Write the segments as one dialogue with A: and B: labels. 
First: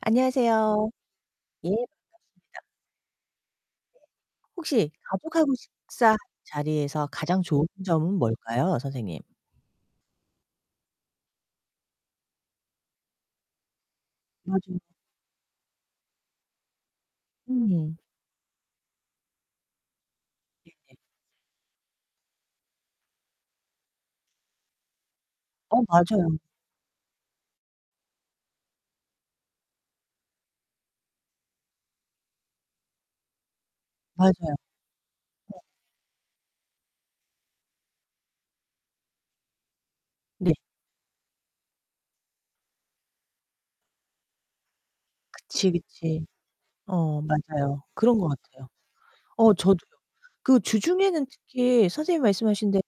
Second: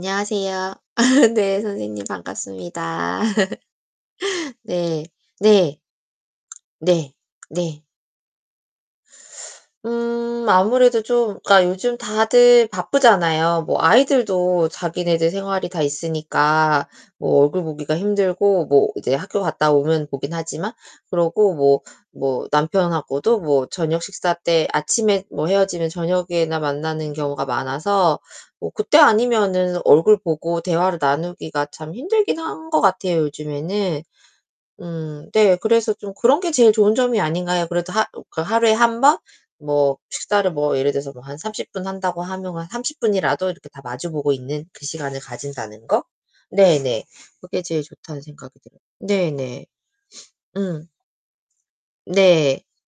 A: 안녕하세요.
B: 아 네.
A: 예
B: 선생님
A: 반갑습니다.
B: 반갑습니다.
A: 혹시
B: 네.
A: 가족하고
B: 네.
A: 식사 자리에서
B: 네
A: 가장 좋은
B: 네.
A: 점은 뭘까요 선생님?
B: 음, 아무래도 좀 그니까 요즘 다들 바쁘잖아요. 뭐 아이들도
A: 맞아요.
B: 자기네들 생활이 다 있으니까 뭐 얼굴
A: 음.
B: 보기가 힘들고 뭐 이제 학교 갔다 오면 보긴 하지만.
A: 네네.
B: 그러고 뭐 뭐 남편하고도 뭐 저녁 식사 때 아침에 뭐
A: 어
B: 헤어지면
A: 맞아요.
B: 저녁에나 만나는 경우가 많아서 뭐 그때 아니면은 얼굴 보고 대화를 나누기가 참 힘들긴 한 것 같아요 요즘에는.
A: 맞아요.
B: 음. 네,
A: 네.
B: 그래서 좀 그런 게 제일 좋은 점이 아닌가요? 그래도 하 그 하루에 1 번? 뭐 식사를
A: 네.
B: 뭐 예를 들어서 뭐 한 30 분 한다고 하면 한 30 분이라도 이렇게 다 마주 보고 있는 그 시간을
A: 그치,
B: 가진다는 거?
A: 그치.
B: 네네.
A: 어
B: 그게 제일
A: 맞아요. 그런
B: 좋다는
A: 거
B: 생각이
A: 같아요.
B: 들어요.
A: 어
B: 네네.
A: 저도요. 그
B: 응.
A: 주중에는 특히 선생님이
B: 네.
A: 말씀하신 대로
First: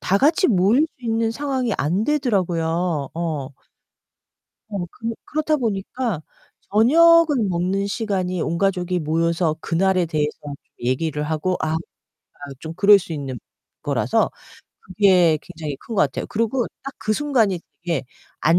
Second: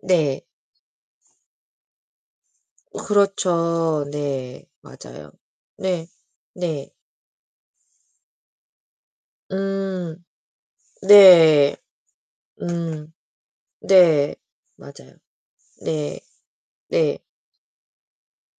A: 다
B: 네.
A: 같이 모일 수 있는 상황이 안 되더라고요. 어.
B: 그렇죠. 네.
A: 어. 그
B: 맞아요.
A: 그렇다
B: 네.
A: 보니까
B: 네.
A: 저녁을 먹는 시간이 온 가족이 모여서 그날에
B: 음.
A: 대해서 좀 얘기를 하고 아
B: 네.
A: [unintelligible] 아 좀 그럴
B: 음.
A: 수 있는 거라서
B: 네. 맞아요.
A: 그게 굉장히 큰 것
B: 네.
A: 같아요. 그리고 딱 그
B: 네.
A: 순간이 되게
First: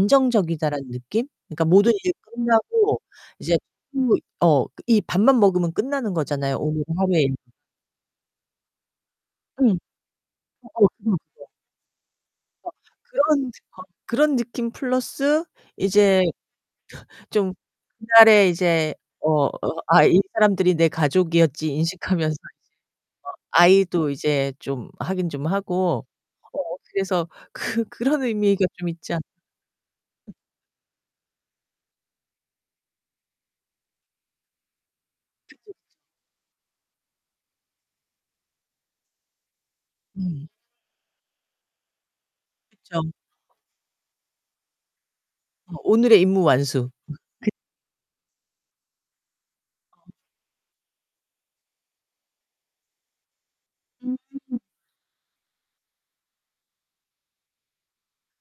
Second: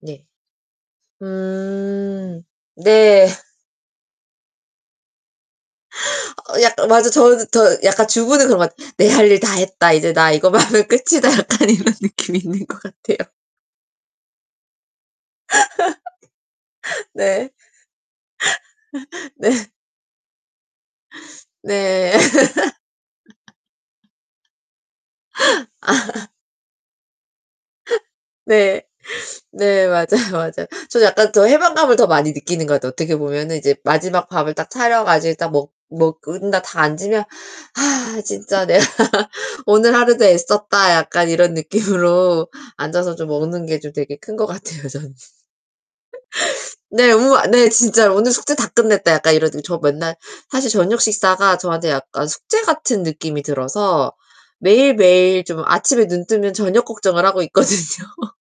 B: 네.
A: 느낌? 그니까 모든 일이
B: 음.
A: 끝나고
B: 네.
A: 이제 [unintelligible] 어 이 밥만 먹으면 끝나는 거잖아요
B: 어
A: 오늘
B: 약간 맞아.
A: 하루의 일.
B: 저 저 약간 주부는 그런 것 같 '내 할 일 다
A: 음.
B: 했다. 이제 나 이거만 하면
A: 어어.
B: 끝이다.'
A: [unintelligible]
B: 약간 이런 느낌이 있는
A: 어.
B: 것 같아요.
A: 그런 거 그런 느낌 플러스 이제
B: 네.
A: 좀 옛날에 이제 어
B: 네.
A: 아 이 사람들이 내 가족이었지
B: 네.
A: 인식하면서 [unintelligible] 아이도 이제 좀 확인 좀 하고. 어 그래서 그 그런 의미가
B: 네.
A: 좀 있지 않
B: 네, 네 맞아요. 맞아요. 저 약간 더 해방감을 더 많이 느끼는 것 같아요. 어떻게 보면은 이제 마지막 밥을 딱 차려 가지고 딱
A: 그쵸.
B: 먹
A: 그쵸.
B: 먹은 다 다 앉으면 '아 진짜 내가 오늘 하루도
A: 음.
B: 애썼다.' 약간 이런 느낌으로
A: 그쵸.
B: 앉아서 좀 먹는 게 좀 되게 큰 것 같아요, 저는.
A: 어, 오늘의 임무 완수.
B: 네. 우와
A: [unintelligible]
B: 네. 진짜 '오늘 숙제 다 끝냈다.' 약간 이러 저 맨날 사실 저녁 식사가 저한테 약간 숙제 같은 느낌이 들어서
A: 음.
B: 매일매일 좀 아침에 눈뜨면 저녁 걱정을 하고 있거든요.